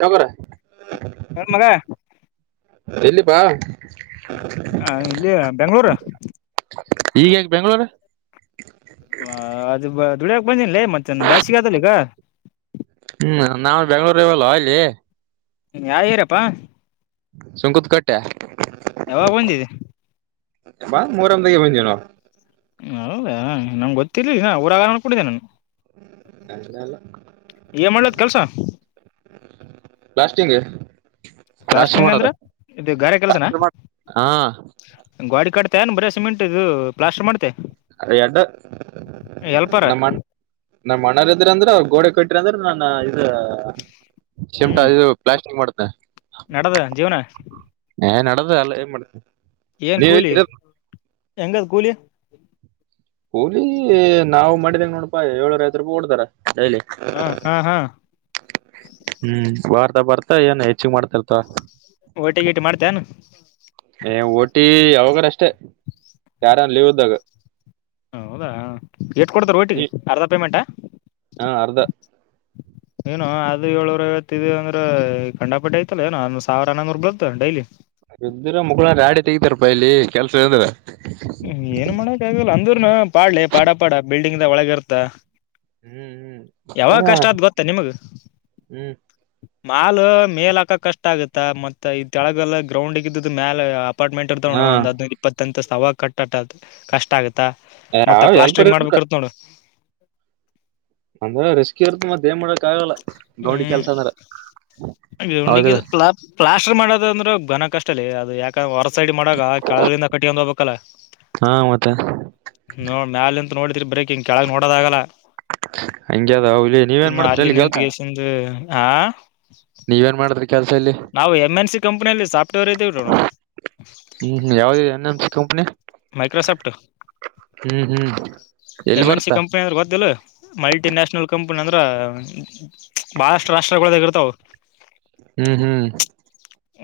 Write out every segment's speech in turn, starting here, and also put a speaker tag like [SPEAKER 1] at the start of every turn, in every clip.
[SPEAKER 1] [unintelligible]
[SPEAKER 2] ಏನ್ ಮಗ
[SPEAKER 1] [unintelligible] ಯಲ್ಲಿ ಬಾ
[SPEAKER 2] ಇಲ್ಲಿ ಬೆಂಗಳೂರು
[SPEAKER 1] ಈಗ ಯಾಕ ಬೆಂಗ್ಗಳೂರು?
[SPEAKER 2] ಹ ಅದು ದುಡಿಯಕ್ ಬಂದಿಂನ್ಲೆ ಮತ್ತ ಬೇಸಿಗೆ ಅದಲ ಈಗ
[SPEAKER 1] ಹ್ಮ್ ನಾವು ಬೆಂಗ್ಗಳೂರು ಇವಲ್ವಾ ಅಲ್ಲಿ
[SPEAKER 2] ಯಾವ ಏರಿಯಾ ಪ್ಪಾ
[SPEAKER 1] ಸುಂಕದಕಟ್ಟೆ
[SPEAKER 2] ಯಾವಾಗ ಬಂದಿದೆ
[SPEAKER 1] ಬಾ ಮೂರೊಂದಾಗೆ ಬಂದೇ ನೋಡು
[SPEAKER 2] ಹೌದಾ ನಮ್ಗೆ ಗೊತ್ತಿರ್ಲಿಲ್ಲ ನಮಗ ಗೊತ್ತಿರ್ಲಿಲ್ಲ ಊರಾಗ ಅವ್ನ್ ಅಂದ್ಕೊಂಡಿದ್ದೆ ನಾನು ಏನ್ ಮಾಡ್ಲತ್ ಕೆಲ್ಸ
[SPEAKER 1] [unintelligible] [unintelligible] ಪ್ಲಾಸ್ಟಿಂಗ್ಗೆ
[SPEAKER 2] ಪ್ಲಾಸ್ಟಿಂಗ ಅಂದ್ರ ಇದು ಗಾರೆ ಕೆಲಸನ
[SPEAKER 1] ಹಾ
[SPEAKER 2] ಗ್ವಾಡಿ ಕಟ್ಟದ್ಯಾ ಬರೀ ಸಿಮೆಂಟ್ ಇದು ಪ್ಲಾಸ್ಟರ್ ಮಾಡ್ತೀಯ
[SPEAKER 1] [unintelligible]
[SPEAKER 2] ಎಲ್ಪರ
[SPEAKER 1] [unintelligible] ನಮ್ಮಣ ನಾಮಣ್ಣರ್ ಇದ್ರ ಅಂದ್ರೆ ಅವ ಗೋಡೆ ಕೊಟ್ರ ಅಂದ್ರ ನಾನ ಇದ ಶಿಮಟಾ
[SPEAKER 2] ಹ್ಮ್
[SPEAKER 1] ಇದ್ ಪ್ಲಾಸ್ಟಿಕ್ ಮಾಡುತ್ತೆ
[SPEAKER 2] ನಡದ ಜೀವನ
[SPEAKER 1] ಏ ನೆಡದದ ಅಲ್ಲ ಏನ್ ಮಾಡ್ತಿ
[SPEAKER 2] ಏನ್ ಕೂಲಿ ಹೆಂಗದ ಕೂಲಿ
[SPEAKER 1] ಕೂಲಿ ನಾವು ಮಾಡಿದಂಗ ನೋಡಪಾ ಎಳ್ನೂರಾ ಐವತ್ ರೂಪಾಯಿ ಕೊಡ್ತಾರ ಡೈಲಿ
[SPEAKER 2] ಹಾ ಹಾ ಹಾ
[SPEAKER 1] ಹ್ಮ್ ಬರ್ತ ಬರ್ತಾ ಏನ್ ಹೆಚ್ಚು ಮಾಡ್ತಿಲ್ಪ
[SPEAKER 2] ಓಟಿ ಗೀಟಿ ಮಾಡ್ತೀಎನ
[SPEAKER 1] ಏ ಓಟಿ ಯಾವಾಗಾರಷ್ಟೇ ಯಾರನ್ ಲೀವ್ದಾಗ
[SPEAKER 2] ಹಾ ಹೌದಾ ಎಷ್ಟು ಕೊಡ್ತಾರ ಒಟಿಗೆ
[SPEAKER 1] ನೀ
[SPEAKER 2] ಅರ್ಧ ಪೇಮೆಂಟಾ
[SPEAKER 1] ಹಾ ಅರ್ಧ
[SPEAKER 2] ಏನು ಆದ್ರ ಏಳ್ನೂರ ಐವತ್ತದು ಅಂದ್ರೆ ಗಂಡಾಪಟ್ಟಿ ಐ್ತಲ್ಲ ಏನೋಂದ ಸಾವಿರ ನನೂರ್ ಬಲತ ಡೈಲಿ
[SPEAKER 1] ಇದ್ದ್ರ ಮುಗಳ ರಾಡಿ ತೆಗತಾರಪ್ಪಾ ಇಲ್ಲಿ ಕೆಲ್ಸ ಅಂದ್ರ
[SPEAKER 2] ಹು ಏನ್ ಮಾಡೋಕ್ ಆಗಲ್ಲಾ ಅಂದ್ರುನು ಪಾಡ್ಲೆ ಪಾಡ ಪಾಡ ಬಿಲ್ಡಿಂಗ್ ದ ಒಳಗ ಇರ್ತ.
[SPEAKER 1] ಹ್ಮ್ ಹ್ಮ್
[SPEAKER 2] ಯಾವಾಗ
[SPEAKER 1] ಅಂದ್ರ
[SPEAKER 2] ಕಷ್ಟ ಆತ ಗೊತ್ತ ನಿಮ್ಗ.
[SPEAKER 1] ಹ್ಮ್
[SPEAKER 2] ಮಾಲ ಮೇಲ್ ಹಾಕಕ್ ಕಷ್ಟ ಆಗತ್ತ ಮತ್ತ ಈ ತೆಳಗೆಲ್ಲಾ ಗ್ರೌಂಡಗಿದ್ದಿದ್ದ ಮ್ಯಾಲ. ಅಪಾರ್ಟ್ಮೆಂಟ್ಲ
[SPEAKER 1] ಹಾ
[SPEAKER 2] ತಗೋವ ಒಂದ ಹದೈದ ಇಪ್ಪತ್ತ ಅಂತತ್ಸ್ ಅವಾಗ ಕಟ್ಟಕ ಕಷ್ಟ ಆಗುತ್ತ. ತ್ತ ಮತ್ತ
[SPEAKER 1] ಯಾವ ಎಲ್ಪರ್
[SPEAKER 2] ಪ್ಲಾಸ್ಟ್ರಿಕ್
[SPEAKER 1] ಇರ್ಬೇಕ
[SPEAKER 2] ಮಾಡ್ಬೇಕ ಇರ್ತ್ ನೋಡ.
[SPEAKER 1] ಅಂದ್ರ ರಿಸ್ಕರ್ತ್ತ ಮತ್ತ ಏನ್ ಮಾಡಕ್ ಆಗಲ್ಲಾ ಗೌಂಡಿ ಕೆಲ್ಸ ಅಂದ್ರ.
[SPEAKER 2] ಗೌಂಡಿ
[SPEAKER 1] ಹೌದಿಲ್ಲ
[SPEAKER 2] ಪ್ಲಾ. ಪ್ಲಾಸ್ಟರ್ ಮಾಡೋದ ಅಂದ್ರಘನ ಕಷ್ಟ ಅಲ್ಲಿ ಅದು ಯಾಕಂದ್ರ ಹೊರ ಸೈಡ್ ಮಾಡಾಗ ಕೆಳಗಳಿಂದ ಕಟ್ಟಿಕೊಂಡು ಹೋಗಬೇಕು. ಕಲ
[SPEAKER 1] ಹಾ ಮತ್ತ.
[SPEAKER 2] ನೋಡ್ ಮ್ಯಾಲಂತ ನೋಡಿದ್ರಿ ಬ್ರೇಕಿಂಗ್ ಕೆಳಗ್ ನೋಡೋದಾಗಲ್ಲಾ.
[SPEAKER 1] ಹಂಗೆ ಅದ ಇಲ್ಲಿ ನೀವೇನ್
[SPEAKER 2] ಇನ್ನ
[SPEAKER 1] ಮಾಡ್ತೀರಿ
[SPEAKER 2] ಅಲ್ಲಿ
[SPEAKER 1] ಇಲ್ಲಿ ಕೆಲ್ಸ
[SPEAKER 2] ನಿಂತಿಗೆಸಿಂದ ಆ.
[SPEAKER 1] ನೀವ ಏನ್ ಮಾಡಿದ್ರಿ. ಕೆಲ್ಸ ಇಲ್ಲಿ
[SPEAKER 2] ನಾವು ಎಂ ಎನ್ ಸಿ ಕಂಪನಿಯಲ್ಲಿ ಸಾಫ್ಟ್ವೇರ್ ಇದೀವ ನೋಡು.
[SPEAKER 1] ಹು ಯಾವಗಿದೆ N M C company.
[SPEAKER 2] Microsoft
[SPEAKER 1] ಹು ಹು ಎಲ್ಲಿ ಬರ್ತ.
[SPEAKER 2] ಪಯಾರ್ ಗೊತ್ತಿಲ್ಲ ಮಲ್ಟಿ ನ್ಯಾಷನಲ್ ಕಂಪನಿ ಅಂದ್ರ. ಬಾಳಷ್ಟು ರಾಷ್ಟ್ರಗಳದಾಗ ಇರ್ತಾವ.
[SPEAKER 1] ಹು ಹು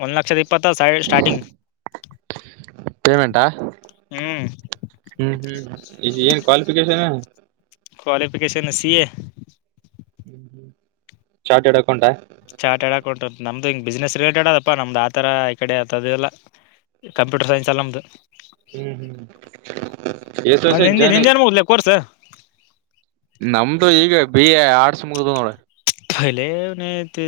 [SPEAKER 2] ಒಂದ್ ಲಕ್ಷದ ಇಪ್ಪತ್ತ ಸ್ಯಾಲರಿ ಸ್ಟಾರ್ಟಿಂಗ್ ಹು.
[SPEAKER 1] ಹು ಹು ಈ ಏನ್ ಕ್ವಾಲಿಫಿಕೇಶನ್.
[SPEAKER 2] Qualification C A.
[SPEAKER 1] ಹು ಹು ಚಾರ್ಟೆಡ್ ಅಕೌಂಟಾ.
[SPEAKER 2] ಚಾರ್ಟೆಡ್ ಅಕೌಂಟ್ ನಮ್ದು ಹಿಂಗ ಬಿಸ್ನೆಸ್ ರಿಲೇಟೆಡ್ ಅದಪ್ಪ ನಮ್ದ್ ಆತರಾ ಈ ಕಡೆ ಆತದದಿಲ್ಲಾ. ಕಂಪ್ಯೂಟರ್ ಸೈನ್ಸ್ ಅಲ್ಲ ನಮ್ದು.
[SPEAKER 1] ಹ್ಮ್ ಹ್ಮ್ ಎಷ್ಟ್
[SPEAKER 2] ಅ
[SPEAKER 1] ವರ್ಷ ಆಯ್ತ್
[SPEAKER 2] ನಿಂದ
[SPEAKER 1] ಜಾಯ್ನ್ ಆಗಿ
[SPEAKER 2] ನಿಂದೆನ್ ಮುಗಲಿ ಕೋರ್ಸ.
[SPEAKER 1] ನಮ್ದು ಈಗ ಬಿ ಎ ಆರ್ಟ್ಸ್ ಮುಗುದುವ ನೋಡ.
[SPEAKER 2] ಅಲೆ ಇವನೈತಿ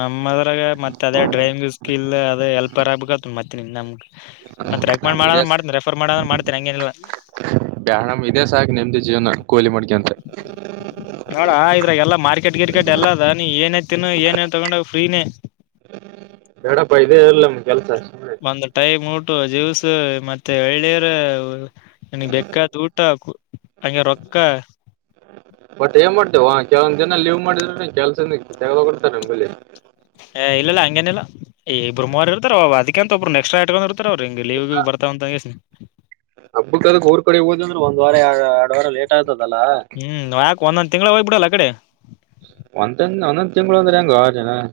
[SPEAKER 2] ನಮ್ಮದ್ರಾಗ ಮತ್ತು ಅದೇ ಡ್ರೈವಿಂಗ್ ಸ್ಕಿಲ್ ಅದೇ ಎಲ್ಪರ್ ಆಗ್ಬೇಕ. ಮತ್ತೆ ನಿಮ್ಮನಮ. ಮಾಡ ಮಾಡ ಅಂದ್ರ ಮಾಡತೇನಿ ರೆಫರ್ ಮಾಡ ಅಂದ್ರ ಮಾಡತೇನಿ ಹಂಗೇನು ಇಲ್ಲಾ.
[SPEAKER 1] ಬ್ಯಾಡಮ ಇದೆ ಸಾಕ ನೆಮ್ದಿ ಜೀವನಾ ಕೋಲಿ ಮಾಡಿಕೆಂತ.
[SPEAKER 2] ನೋಡ ಇದ್ರಾಗ ಎಲ್ಲಾ ಮಾರ್ಕೆಟ್ ಗಿರ್ಕೆಟ್ ಎಲ್ಲ ಅದ ನೀ ಏನೇ ತಿನ್ನ ಏನೇ ತಗೊಂಡ ಫ್ರೀನೇ.
[SPEAKER 1] ಹು ಬೇಡಪ್ಪಾ ಇದೆ ಇರ್ಲಿ ನಮಗ ಕೆಲ್ಸ.
[SPEAKER 2] ಒಂದ ಟೈ ಮೂಟು ಜ್ಯೂಸ್ ಮತ್ತೆ ಎಳ್ನೀರ. ನಿನಿಗೆ ಬೆಕ್ಕಾದ ಊಟ ಹಂಗೆ ರೊಕ್ಕಾ.
[SPEAKER 1] ಬಟ್ ಏನ್ ಮಾಡ್ತೇವೊ ಕೆಲವಂದ ಜನ ಲೀವ್ ಮಾಡಿದ್ರ ಕೆಲ್ಸನ ತೆಗ್ದಬಿಡ್ತಾರ ಒಮ್ಮಿಲೇ.
[SPEAKER 2] ಏ ಇಲ್ಲ ಇಲ್ಲಾ ಹಂಗೇನಿಲ್ಲಾ ಇಬ್ಬರು ಮೂವರ ಇರ್ತರಲ್ಲ ಅದಕ್ಕೆ ಅಂತ ಒಬ್ರು ಎಕ್ಸ್ಟ್ರಾ ಇಟ್ಕೊಂಡಿರ್ತ. ತಾರ ಅವರು ಲೀವ್ ಗಿವ್ ಬರುತವ ಅಂತ ಅಂದಗೆಸ್.
[SPEAKER 1] ಹಬ್ಬಕ್ಕದಕ ಊರ ಕಡೆ ಹೋದ ಅಂದ್ರ ಒಂದ ವಾರ ಎರಡ ವಾರ ಲೇಟ್ ಆಗ್ತದಲ್ಲಾ.
[SPEAKER 2] ಹು ಯಾಕ ಒಂದೊಂದ ತಿಂಗಳ ಹೋಗುಬಿಡಲ ಅಕಡೆ.
[SPEAKER 1] ಒಂದಂದ ಒಂದೊಂದ್ ತಿಂಗಳು ಅಂದ್ರ ಹೆಂಗೋ ನೀ ಏನ್.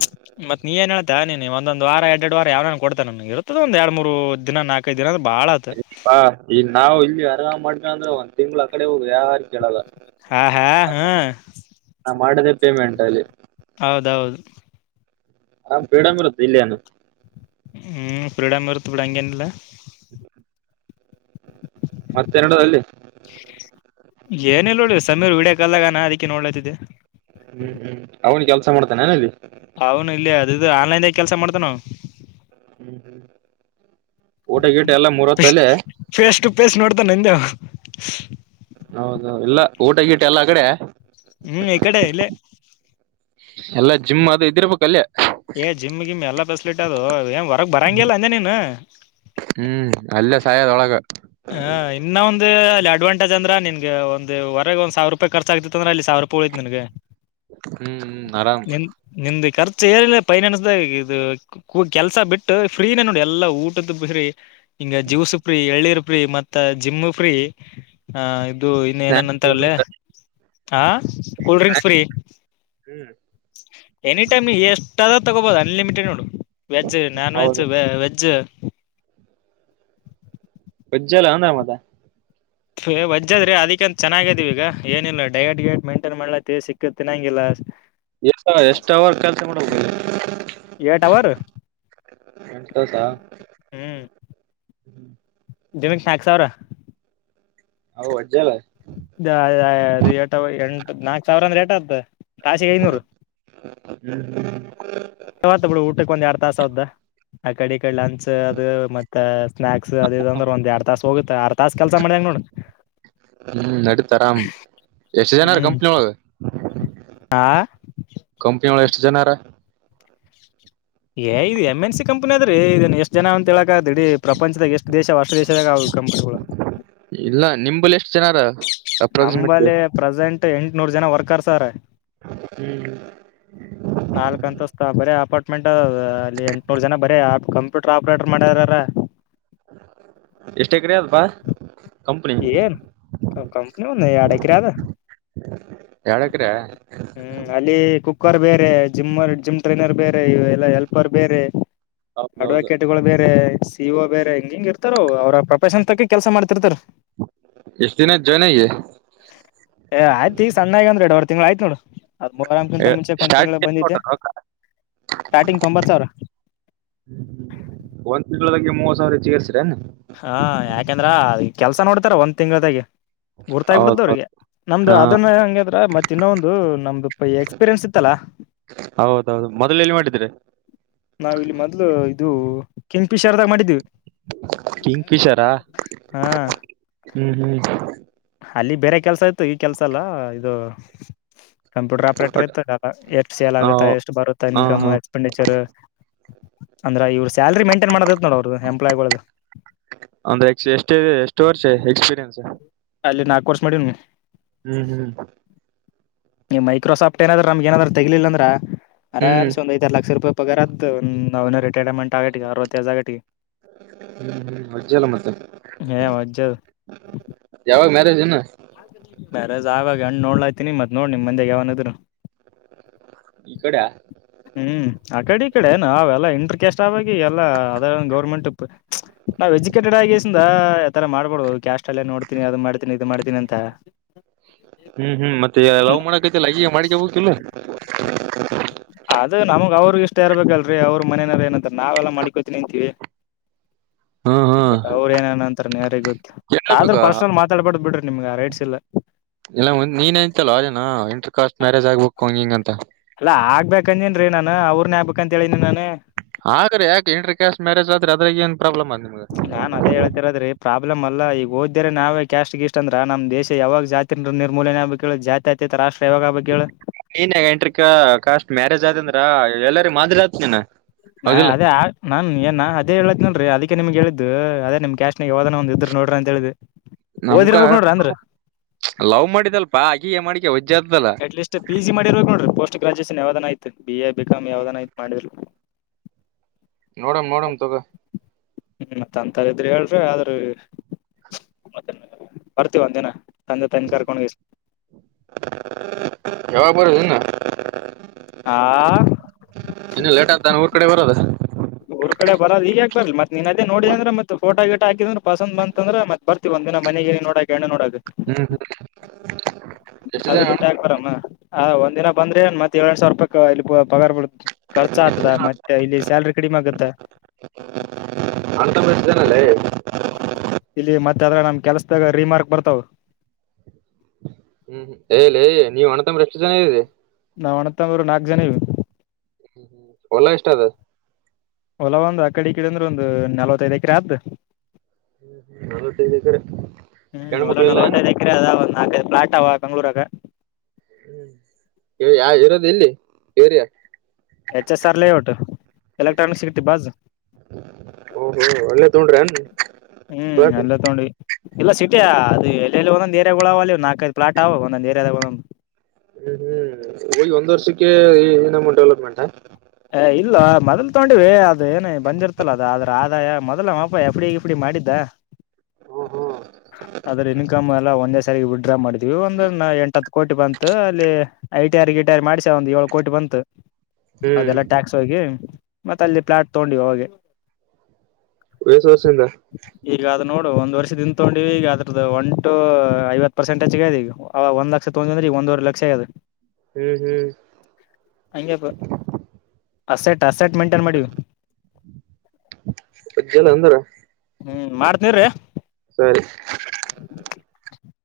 [SPEAKER 2] ಮತ್ತ ನೀಏನ್ ಹೇಳ್ತಿ ನೀ ಒಂದ್ ವಾರ ಎರ ಎರಡ್ ವಾರಾ ಯಾವ ಕೊಡ್ತನ ನನ್ಗ ಇರತ್ತದ ಒಂದ ಎರಡ್ ಮೂರು ದಿನ ನಾಕು. ಕ ದಿನ ಅದ ಬಾಳ ಆತ.
[SPEAKER 1] ಪಾ ಈ ನಾವು ಇಲ್ಲಿ ಆರಾಮ್ ಮಾಡದವಂದ್ರ ಒಂದ್ ತಿಂಗ್ಗಳ ಅಕಡೆ ಹೋಗ್ ಯಾರ್ ಕೇಳಲ್ಲಾ.
[SPEAKER 2] ಹಾ ಹಾ ಹುಂ
[SPEAKER 1] ನಾ ಮಾಡಿದೇ ಪೇಮೆಂಟ್ ಅಲ್ಲಿ
[SPEAKER 2] ಹೌದೌದು
[SPEAKER 1] ಆರಾಮ್ ಪ್ರೀಡಂಗ್ರುತ್ತೆ ಇಲ್ಲಿಯ ಏನು
[SPEAKER 2] ಹುಂ ಫ್ರೀಡಂ ಇರುತ್ತ ಬಿಡ ಹಂಗೇನಿಲ್ಲಾ
[SPEAKER 1] ಮತ್ತೆರಡು ಅಲ್ಲಿ
[SPEAKER 2] ಏನಿಲ್ಲ ನೋಡಿ ಸಮೀರ್ ವಿಡಿಯೋ ಕಾಲದಾಗ ಆನ್ ಅದಕ್ಕೆ ನೋಡ್ಲಾತಿದ್ದೆ
[SPEAKER 1] ಹ್ಮ್ ಹ್ಮ್ ಅವ್ನ್ ಕೆಲ್ಸ ಮಾಡ್ತಾನೆ ಅಲ್ಲಿ
[SPEAKER 2] ಅವನು ಇಲ್ಲಿ ಅದ ಆನ್ಲೈನ್ ದಾಗ ಕೆಲಸ ಮಾಡತನಾ ಅವನು
[SPEAKER 1] ಹುಂ ಹುಂ
[SPEAKER 2] ಫೇಸ್ ಟು ಫೇಸ್ ನೋಡ್ತಾ ನಂದೆವಾ
[SPEAKER 1] ಹೌದು ಹೌದ ಇಲ್ಲಾ ಊಟ ಗೀಟಾ ಎಲ್ಲಾ ಆಕಡೆ
[SPEAKER 2] ಹುಂ ಇಕಡೆ ಇಲ್ಲಾ
[SPEAKER 1] ಎಲ್ಲಾ ಜಿಮ್ ಆದ ಇದಿರ್ಬೇಕು ಅಲ್ಯ
[SPEAKER 2] ಏ ಜಿಮ್ ಗಿಮ್ ಎಲ್ಲಾ ಫೆಸಲಿಟಿ ಅದು ಏನ್ ಹೊರಗ್ ಬರಂಗಿಲ್ಲ ಅಂದೆ ನೀನು
[SPEAKER 1] ಹುಂ ಅಲ್ಲೇ ಸಾಯದೊಳಗ
[SPEAKER 2] ಹಾ ಇನ್ನ ಒಂದು ಅಡ್ವಾಂಟಜ್ ಅಂದ್ರೆ ನಿನ್ಗೆ ಒಂದುರೆಗೆ ಒಂದು ಸಾವಿರ ರೂಪಾಯಿ ಖರ್ಚ ಆಗತಿತ್ತ ಅಂದ್ರ ಅಲ್ಲಿ ಸಾವಿರ ರೂಪಾಯಿ ಉಳಿತ ನೀನ್ ಗ
[SPEAKER 1] ಹುಂ ಹುಂ ಆರಾಮ್
[SPEAKER 2] ನಿಮ್ದು ಖರ್ಚ ಏರಿಲ್ಲ ಫೈನಾನ್ಸ್ ದಾಗ ಇದು ಕೂ ಕೆಲ್ಸ ಬಿಟ್ಟು ಫ್ರೀನ ನೋಡಿ ಎಲ್ಲಾ ಊಟದ ಪ್ರಿ ಹಿಂಗ ಜ್ಯೂಸ ಪ್ರಿ ಎಳ್ಳಿರ್ ಫ್ರೀ ಮತ್ತ ಜಿಮ್ಮು ಫ್ರೀ ಆ ಇದು ಇನ್ನ
[SPEAKER 1] ಸ್ನಾಕ್ಸ್.
[SPEAKER 2] ಏನೆನ್ಂತಾರಲ್ಲೇ ಹಾ ಕೂಲ್ ಡ್ರಿಂಕ್ಸ್ ಫ್ರೀ
[SPEAKER 1] ಹ್ಮ್
[SPEAKER 2] ಎನಿ ಟೈಮ್ ಎಷ್ಟಾದ ತಗೋಬಹುದು ಅನ್ ಲಿಮಿಟೆಡ್ ನೋಡು ವೆಜ್ಜ್ ನಾನ್ ವೆಜ್ಜ್
[SPEAKER 1] ಹೌದು
[SPEAKER 2] ವೆಜ್ಜ್
[SPEAKER 1] ವಜ್ಜಲ್ ಅಂದ ಮತ್
[SPEAKER 2] ವಜ್ಜದ್ರಿ ಅದಿಂತ ಚೆನ್ನಾಗಿದಿವವಿ ಈಗ ಏನಿಲ್ಲ ಡಯಟ್ ಗೇಟ್ ಮೈಂಟೈನ್ ಮಾಡ್ಲತ್ತ ಸಿಕ್ಕದ ತಿನ್ನಂಗಿಲ್ಲಾ
[SPEAKER 1] ಎ ಎಷ್ಟ ಅವರ್ ಕೆಲ್ಸ ಮಾಡಬೇಕರೀ
[SPEAKER 2] ಏಟ್ ಅವರ್
[SPEAKER 1] [unintelligible]
[SPEAKER 2] ಹುಂ ದಿನಕ್ ನಾಕ್ ಸಾವಿರ
[SPEAKER 1] ಹೌ ವಜ್ಜಲ್
[SPEAKER 2] ದು ಎಂಟ ಅವು ನಾಕ್ ಸಾವಿರ ಅಂದ್ರೆ ಎಟ್ ಆತ ತಾಸಿಗೆ ಐನೂರು
[SPEAKER 1] ಹ [inaudible]
[SPEAKER 2] ಯಾವತ ಬಿ ಊಟಕ್ಕೆ ಒಂದ್ ಎರಡ್ ತಾಸ ಹದ್ದ ಆ ಕಡೆ ಇಕಡ್ ಲಂಚ್ ಅದು ಮತ್ತ ಸ್ನಾಕ್ಸ್ ಅದ ಅಂದ್ರೆ ಒಂದ್ ಎರಡ್ ತಾಸ್ ಹೋಗುತ್ತೆ ಆರ ತಾಸ ಕೆಲ್ಸ ಮಾಡ್ಯಂಗ ನೋಡು
[SPEAKER 1] ಹ್ಮ್ ನಡೀತ ಆರಾಮ್ ಎಷ್ಟ ಜನರ
[SPEAKER 2] ಹ್ಮ್
[SPEAKER 1] ಕಂಪ್ನಿ ಒಳಗ
[SPEAKER 2] ಆ
[SPEAKER 1] ಕಂಪ್ನಿ ಒಳಗ ಎಷ್ಟ ಜನರ ಆರ್
[SPEAKER 2] ಏ ಇದು ಎಮ್ ಎನ್ ಸಿ ಕಂಪನಿ ಅದ್ರೀ ಇದನ್ ಎಷ್ಟ್ ಜನ ಅಂತ ಹೇಳಕ್ ಇಡೀ ಪ್ರಂಚದಾಗ ಎಷ್ಟ್ ದೇಶ ವಾರತ ದೇಶದಾಗ ಕಂಪನಿಗಳು
[SPEAKER 1] ಇಲ್ಲ ನಿಂಬಲ್ಲಿ ಎಷ್ಟ ಜನಾರ ಅಪ್ರಾಕ್ಸಿಮೇಟ್
[SPEAKER 2] ನಂಬಲ್ಲಿ ಪ್ರೆಸೆಂಟ್ ಎಂಟುನೂರ್ ಜನ ವರ್ಕರ್ಸ್ರ ಆರ್
[SPEAKER 1] ಹುಂ
[SPEAKER 2] ನಾಲ್ಕ್ ಅಂತಸ್ತ ಬರೀ ಅಪಾರ್ಟ್ಮೆಂಟ್ ಅ ಅಲ್ಲಿ ಎಂಟುನೂರ್ ಜನ ಬರೇ ಕಂಪ್ಯೂಟರ್ ಆಪ್ರೇಟರ್ ಮಾಡ್ಯಾರಾರ
[SPEAKER 1] ಎಷ್ಟ ಎಕ್ರೆಯದಪ್ಪಾ
[SPEAKER 2] ಏನ್ ಕ ಕಂಪ್ನಿ ಒಂದು ಯಾಡ್ ಎಕ್ರೆ ಆದ್.
[SPEAKER 1] ಯಾಡ್ ಎಕ್ರೆ.
[SPEAKER 2] ಹ್ಮ್ ಅಲ್ಲಿ ಕುಕ್ಕರ್ ಬೇರೆ ಜಿಮ್ರ್ ಜಿಮ್ ಟ್ರೈನರ್ ಬೇರೆ ಎಲ್ಲಾ ಹೆಲ್ಪರ್ ಬೇರೆ
[SPEAKER 1] ಹೌದೌದು
[SPEAKER 2] ಅಡ್ವಕೇಟ್ಗಳು ಬೇರೆ ಇವ ಬೇರೆ ಹಿಂಗ್ ಹಿಂಗ್ ಇರ್ತಾರ ಅವ್ ಅವರ ಪ್ರೊಫಷನ್ ತಕ್ಕ ಕೆಲಸ ಮಾಡ್ತಿರ್ತಾರ.
[SPEAKER 1] ಎಷ್ಟ ದಿನ ಐತ್ ಜ್ವಾನ್ ಆಗಿ.
[SPEAKER 2] ಏ ಆಯ್ತ ಈಗ ಸಣ್ಣಾಗಿ ಅಂದ್ರ ಎರಡ್ ವರಿ ತಿಂಗಳ ಆಯಿತ್ ನೋಡು. ಅದ್ ಕುಂದರಕಿನ ಮುಂಚೆಕ ಒಂದ ತಿಂಗಳ
[SPEAKER 1] ಸ್ಟಾರ್ಟಿಂಗ್ ಎಷ್ಟ್
[SPEAKER 2] ಬಂದಿದ್ದೆ
[SPEAKER 1] ಕೊಟ್ಟಾರ ರೊಕ್ಕ
[SPEAKER 2] ಸ್ಟಾರ್ಟಿಂಗ್ ತೊಂಬತ್ ಸಾವ್ರ.
[SPEAKER 1] ಒಂದ್ ತಿಂಗಳಾಗೆ ಮೂವತ್ ಸಾವ್ರ ಹೆಚ್ಚಿಗ್ ಏರ್ಸಿರೆನ್.
[SPEAKER 2] ಹಾ ಯಾಕಂದ್ರ ಕೆಲ್ಸ ನೋಡ್ತಾರ ಒಂದ್ ತಿಂಗ್ಳದಾಗೆ ಗುರ್ತಾಗಬಿಡ್ದ
[SPEAKER 1] ಹೌದೌದು
[SPEAKER 2] ಅವ್ರಿಗ. ನಮ್ದು
[SPEAKER 1] ಹಾ
[SPEAKER 2] ಅದನ್ನ ಹೆಂಗದ್ರ ಮತ್ತ ಇನ್ನ ಒಂದು ನಮ್ದು ಪೈ ಎಕ್ಸ್ಪೀರಿಯನ್ಸ್ ಇತ್ತಲ್ಲಾ.
[SPEAKER 1] ಹೌದೌದು ಮೊದಲ್ ಎಲ್ಲಿ ಮಾಡಿದ್ರಿ.
[SPEAKER 2] ನಾವ ಇಲ್ಲಿ ಮೊದ್ಲು ಇದು ಕಿಂಗ್ಫಿಶರ್ದಾಗ ಮಾಡಿದೀವಿ.
[SPEAKER 1] ಕಿಂಗ್ ಫಿಶರಾ
[SPEAKER 2] [unintelligible] ಹಾ
[SPEAKER 1] ಹ್ಮ್ ಹ್ಮ್
[SPEAKER 2] ಅಲ್ಲಿ ಬೇರೆ ಕೆಲ್ಸ ಇತ್ತು ಈ ಕೆಲ್ಸ ಅಲ್ಲ ಇದು ಕಂಪ್ಯೂಟರ್ ಆಪ್ ಬಿಟ್ರ
[SPEAKER 1] ಬಟ್
[SPEAKER 2] ಇತ್ತ ಅಲ್ ಎಲ್ಲಾ ಎಷ್ಟು ಸೇಲ್
[SPEAKER 1] ಹಾ
[SPEAKER 2] ಆಗುತ್ತಾ ಎಷ್ಟು ಬರುತ್ತ ಇನ್ ಕಮ್
[SPEAKER 1] ಹಾ
[SPEAKER 2] ಎಕ್ಸ್ಪೆಂಡಿಚರ್ ಅಂದ್ರ ಇವ್ರ ಸ್ಯಾಲ್ರಿ ಮೈಂಟೈನ್ ಮಾಡದೀತ್ ನೋಡ ಅವರ್ ದು ಎಂಪ್ಲಾಯಿಗೋಳಿಗಿ.
[SPEAKER 1] ಅಂದ್ರೆ ಎಸ್ಟ್ ಎಷ್ಟ ಇದೆ ಎಷ್ಟು ವರ್ಷ ಎಕ್ಸ್ಪೀರಿಯನ್ಸ್.
[SPEAKER 2] ಅಲ್ಲಿ ನಾಲ್ಕು ವರ್ಷ ಮಾಡಿ ನೀ.
[SPEAKER 1] ಹ್ಮ್ ಹ್ಮ್
[SPEAKER 2] ನೀ ಮೈಕ್ರೋಸಫ್ಟ ಏನಾದ್ರೂ ನಮಗೇನಾದ್ರೂ ತೆಗಿಲಿಲ್ಲ ಅಂದ್ರ
[SPEAKER 1] ಹ್ಮ್ ಹ್ಮ್
[SPEAKER 2] ಆರಂಸೆ ಒಂದ್ ಐದ್ ಎ ಲಕ್ಷ ರೂಪಾಯಿ ಪಗಾರ್ ಆತದ ನಾವ್ ಹಿನಾ ರಿಟೈರ್ಮೆಂಟ್ ಆಗಟಿಗೆ ಅರವತ್ ಏಜ್ ಆಗಟಿಗೇ.
[SPEAKER 1] ಹ್ಮ್ ಹ್ಮ್ ವಜ್ಜಿ ಅಲ್ ಮತ್ತ
[SPEAKER 2] ಏ ವಜ್ಜ
[SPEAKER 1] ಯಾವಾಗ ಮ್ಯಾರೇಜ್ ಇನ್.
[SPEAKER 2] ಮ್ಯಾರೇಜ್ ಆಬೆಕ್ ಹೆಣ್ ನೋಡ್ಲಾತಿನ ಮತ್ ನೋಡ್ ನಿಮ್ ಮಾಂದ್ಯಾಗ್ ಯಾವನ ಇದ್ದರ.
[SPEAKER 1] ಇಕಡ್ಯಾ.
[SPEAKER 2] ಹ್ಮ್ ಆ ಕಡ ಈ ಕಡ ಎನ್ ನಾವೆಲ್ಲಾ ಇಂಟ್ರ ಕೆಸ್ ಆಬೆಕ್ ಈಗೆಲ್ಲ ಅದ ಗೌರ್ಮೆಂಟ್ ನಾವ ಎಜುಕೇಟೆಡ್ ಆಗಿ ಕೇಸಿಂದ್ ಇತರ ಮಾಡಬಾಡದೊ ಕ್ಯಾಸ್ಟ್ ಅಲ್ಲೆ ನೋಡ್ತೀನಿ ಅದು ಮಾಡ್ತೀನಿ ಇದು ಮಾಡ್ತೀನಿ ಅಂತ. ತ್ತ
[SPEAKER 1] ಹ್ಮ್ ಹ್ಮ್ ಮತ್ತ ಲವ್ ಮಾಡಕತಿಯಲ್ಲ ಅಕಿಗೆ ಮಾಡಿಕ್ಯಬೇಕೀಲ್. [unintelligible]
[SPEAKER 2] ಅದ ನಮಗ್ ಅವ್ರಗ ಇಷ್ಟ ಇರಬೇಕಲ್ರೀ ಅವ್ರ ಮನ್ಯನರ್ ಏನಂತಾರ ನಾವೆಲ್ಲ ಮಾಡಕೋತಿನಿ ಅಂತೀವಿ.
[SPEAKER 1] ಹಾ
[SPEAKER 2] ಬಟ್ ಅವರ್ ಏನೇನ್ ಅಂತರ ಎನ್ ಯಾರಿಗ್ ಗೊತ್ತ ಆದ್ರ
[SPEAKER 1] ಕೇಳಬೇಕು
[SPEAKER 2] ಪರ್ಸನಲ್ ಮಾತಾಡ್ಬಾರ್ದ್ ಬಿಡ್ರಿ ನಿಮ್ಗ ಯಾರ್ -
[SPEAKER 1] ಇಲ್ಲ ಮತ್ ನೀನೆ ಅಂತೀಯಲ್ಲೊ ನಿನ ಇಂಟರ್ ಕಾಸ್ಟ್ ಮ್ಯಾರೇಜ್ ಆಗ್ಬೇಕು ಹಂಗ ಹಿಂಗ ಅಂತ.
[SPEAKER 2] ಅಲ್ಲಾ ಆಗ್ಬೇಕ ಅಂದೇನ್ರೀ ನಾನ ಅವ್ರನೇ ಆಗ್ಬೇಕಂತ ಹೇಳಿನಿ ನಾನ.
[SPEAKER 1] ಆಗ್ರಿ ಯಾಕ್ ಇಂಟ್ರ ಕ್ಯಾಸ್ ಮ್ಯಾರೇಜ ಆದ್ರ ಅದ್ರಾಗ್ ಎನ್ ಪ್ರಾಬ್ಲಮ ಆದ್ ನಿಮಗ.
[SPEAKER 2] ನಾನ್ ಅದೇ ಹೇಳ್ತಿರದ್ರೀ ಪ್ರಾಬ್ಲಮ್ ಅಲ್ಲ ಈಗ ಓದ್ದೇ ನಾವೇ ಕ್ಯಾಸ್ಟ್ ಗಿಷ್ಟ ಅಂದ್ರ ನಮ್ ದೇಶ ಯಾವಾಗ ಜಾತಿ [unintelligible] ನಿರ್ಮೂಲನೆ ಆಗ್ಬೇಕೇಳು ಜಾತ್ಯತೀತ ರಾಷ್ಟ್ರ ಯಾವಾಗ್ ಆಬೆಕ್ ಹೇಳ.
[SPEAKER 1] ನೀನೆ ಎಂಟ್ರಕ್ ಕಾಸ್ಟ್ ಮ್ಯಾರೇಜ್ ಆದ ಅಂದ್ರ ಎಲ್ಲರಿಗ ಮಾದರಿ ಆತ್ ನೀನ.
[SPEAKER 2] ಮ್ಯ ಅದೇ ಆಗ್. ನಾನ್ ಏನ್ ನಾ ಅದೇ ಹೇಳದ್ನನ್ರಿ ಅದೀಕ್ಕೆ ನಿಮ್ಗೆ ಹೇಳಿದ್ದು ಅದೇ ನಿಮ್ ಕ್ಯಾಸ್ಟ್ ನ್ಯಾಗ ಯಾವದಾನ ಒಂದ ಇದ್ರ್ ನೋಡ್ರಿ ಅಂತ ಹೇಳಿದ್
[SPEAKER 1] ನಮ್ಕ ಲವ್ ಮಾಡಿದಲ್ಪಾ ಅಕಿಗೆ ಮಾಡಿಕ್ಯ ವಜ್ಜಿ ಆತದಲ್
[SPEAKER 2] ಅಟ್ ಲೀಸ್ಟ್ ಪಿಜಿ ಮಾಡಿರ್ಬೇಕ ನೋಡ್ರಿ ಪೋಸ್ಟ್ ಗ್ರಾಜುಯೇಷನ್ ಯಾವದನ ಐತ್ ಬಿ ಎ ಬಿ ಕಾಮ್
[SPEAKER 1] ಹ್ಮ್
[SPEAKER 2] ಯಾವದನ ಐತ್ ಮಾಡಿದ್ರು
[SPEAKER 1] ನೋಡಮ್ ನೋಡಮ್ ತೊಗೊ.
[SPEAKER 2] ಹ್ಮ್ ಮತ್ತ ಅಂತಾರ ಇದ್ರೆ ಹೇಳ್ರಿ ಆದ್ರ. ಮತ್ತ ಬರ್ತಿವ ಒಂದ ದಿನ ತಂದೆ ತಾಯಿನ ಕರ್ಕೊಂಡ.
[SPEAKER 1] [unintelligible]
[SPEAKER 2] ಆ.
[SPEAKER 1] ಇನ್ನ ಲೇಟ್ ಆಗ್ತ ಏನ್ ಊರ್ ಕಡೆ ಬರೋದ.
[SPEAKER 2] ಊರ ಕಡೆ ಬರಲ್ಲ ಈಗ್ ಯಾಕ್ ಬರ್ಲಿ ಮತ್ ನೀನ್ ಅದು ನೋಡಿದಂದ್ರೆತ್ತ ಫೋಟೋ ಗಿಟೊ ಹಾಕಿದೀ ಅಂದ್ರ. ಪಸಂದ್ ಬಂತ ಅಂದ್ರ ಮತ್ ಬರ್ತಿವ ಒಂದಿನ ಮನೆಗಿ ನೋಡಕ್ ಹೆಣ್ಣ ನೋಡಕ್.
[SPEAKER 1] ಹ್ಮ್ ಹ್ಮ್. ಎಷ್ಟು
[SPEAKER 2] ಅದು
[SPEAKER 1] ಜನ
[SPEAKER 2] ಬಿಟ್ಟ ಹಾಕ್ತಾರ ಏನ ಒಂದ ದಿನ ಬಂದ್ರೆ ಮತ್ತ ಏಳ್ ಎರಡ ಸಾವರ ರೂಪಾಯಿ ಇಲ್ಲಿ ಪಗಾರ್ ಬಿಡ್. ಖರ್ಚ
[SPEAKER 1] ಎಷ್ಟು
[SPEAKER 2] ಆಗ್ತದ
[SPEAKER 1] ಜನ
[SPEAKER 2] ಮತ್ತೆ ಇಲ್ಲಿ ಸ್ಯಾಲ್ರಿ ಕಡಿಮೆ ಆಗತ್ತ.
[SPEAKER 1] ಅಂತ. [unintelligible]
[SPEAKER 2] ಇಲ್ಲಿ ಮತ್ತೆ ಅದ್ರ ನಮ್ ಕೆಲ್ಸದಾಗ ರಿಮಾರ್ಕ್ ಬರ್ತಾವ.
[SPEAKER 1] ಹ್ಮ್ ಹ್ಮ್ ಏ ಲೈ ನೀವ ಅಣ್ಣತಂಬ್ರ ಎಷ್ಟು ಜನ ಇದರಿ.
[SPEAKER 2] ನಾವು ಅಣತ್ತಮ್ಮರು ನಾಲ್ಕ್ ಜನ ಇದೀವಿ.
[SPEAKER 1] ಹ್ಮ್ಮ ಹೊಲ ಎಷ್ಟ ಅದ.
[SPEAKER 2] ಹೊಲ ಒಂದು ಆ ಕಡಿ ಕಡೆ ಅಂದ್ರೆ ಒಂದು ನಲವತ್ತೈದ್ ಎಕ್ರೆ ಆಗ್ತದ.
[SPEAKER 1] ಹ್ಮ ಹ್ಮ ನಲ್ವೈತ್ತೈದ ಎಕ್ರೆ
[SPEAKER 2] ಹ್ಮ್ ಹೊಲ
[SPEAKER 1] ಹೆಣ್ಮಕ್ಳು ಇಲ್ ಏನ.
[SPEAKER 2] ನಲ್ವತ್ತೈದ್ ಅದ ಒಂದು ನಾಕ ಐದ ಪ್ಲಾಟ್ ಅವ ಬೆಂಗಳೂರುದಾಗ್.
[SPEAKER 1] ಹ್ಮ್ ಯಾ ಇರೋದು ಇಲ್ಲಿ ಯಾ area.
[SPEAKER 2] H S R layout electronic city ಬಾಜ.
[SPEAKER 1] ಓಹೋ ಒಳ್ಳೆ ತೊಗೊಂಡ್ರ ಏನ್
[SPEAKER 2] ಹ್ಮ್
[SPEAKER 1] ಪ್ಲಾಟ್
[SPEAKER 2] ಅಲ್ಲೇ ತೊಗೊಂಡಿವಿ. ಇಲ್ಲ ಸಿಟಿ ಅದು ಎಲ್ಲೆಲ್ಲಿ ಒಂದೊದ ಏರಗಳು ಅವ ಅಲ್ಲಿ ನಾಕೈಐದು ಪ್ಲಾಟ್ ಅವವು ಒಂದ್ ಏರದ.
[SPEAKER 1] ಹ್ಮ್ ಹ್ಮ್ ಹೋಗಿ ಒಂದ್ ವರ್ಷಕ್ಕೆ ಇ ನಮನಿ ಡೆವಲಪ್ಮೆಂಟ್.
[SPEAKER 2] ಏ ಇಲ್ಲೋ ಮೊದಲ್ ತಗೊಂಡಿವಿ ಅದ ಏನ ಬಂದ್ರ್ತಲ್ಲ ಅದ ಆದ್ರ. ಮೊದಲ ನಮ್ಮ ಎಪ್ಪ ಎಫಡ ಇಫಡಿ ಮಾಡಿದ್ದ. ಅದರ ಇನ್ಕಮ್ ಎಲ್ಲ ಒಂದೇ ಸಾರ ವಿಡ್ಡ್ರಾ ಮಾಡಿದ. ಒಂದ ಎಂಟಹತ್ತ ಕೋಟಿ ಬಂತು ಅಲ್ಲಿ ಐಟಿ ಆರ್ ಗಿಟಿ ಆರ್ ಮಾಡ್ಸ ಒಂದ್ ಏಳು ಕೋಟಿ ಬಂತು.
[SPEAKER 1] ಹ್ಮ್
[SPEAKER 2] ಅದೆಲ್ಲ
[SPEAKER 1] ಹ್ಮ್
[SPEAKER 2] ಟ್ಯಾಕ್ಸ್ ಹೋಗಿ ಮತ್ತೆ ಅಲ್ಲಿ ಪ್ಲಾಟ್ ತೊಗೊಂಡ್ವಿ ಹೋಗಿ.
[SPEAKER 1] ಎಸ್ ವರ್ಷಿಂದ.
[SPEAKER 2] ಈಗ ಅದು ನೋಡು ಒಂದ್ ವರ್ಷ ಹಿಂದ್ ತೊಂಡಿವಿ ಈಗ ಅದ್ರದ ಒಂ ಟು ಐವತ್ತು ಪರ್ಸೆಂಟೇ ಹೆಚ್ಗಿ ಈಗ. ಅವ ಒಂದ ಲಕ್ಷ ತೊಗೊಂಡಿರಿ ಅಂದ್ರ ಈಗ ಒಂದವರೆ ಲಕ್ಷ ಅಗೆದ.
[SPEAKER 1] ಹ್ಮ್ ಹ್ಮ್.
[SPEAKER 2] ಹಂಗೆ. ಅಸೆಟ್ ಅಸೆಟ್ ಮೆಂಟೈನ್ ಮಾಡೀವ.
[SPEAKER 1] ವಜ್ಜೆ ಎಲ್ಲ ಒಂದಾರ.
[SPEAKER 2] ಹ್ಮ್ ಮಾಡ್ತಿನಿ ಇರ.
[SPEAKER 1] ಸರಿ.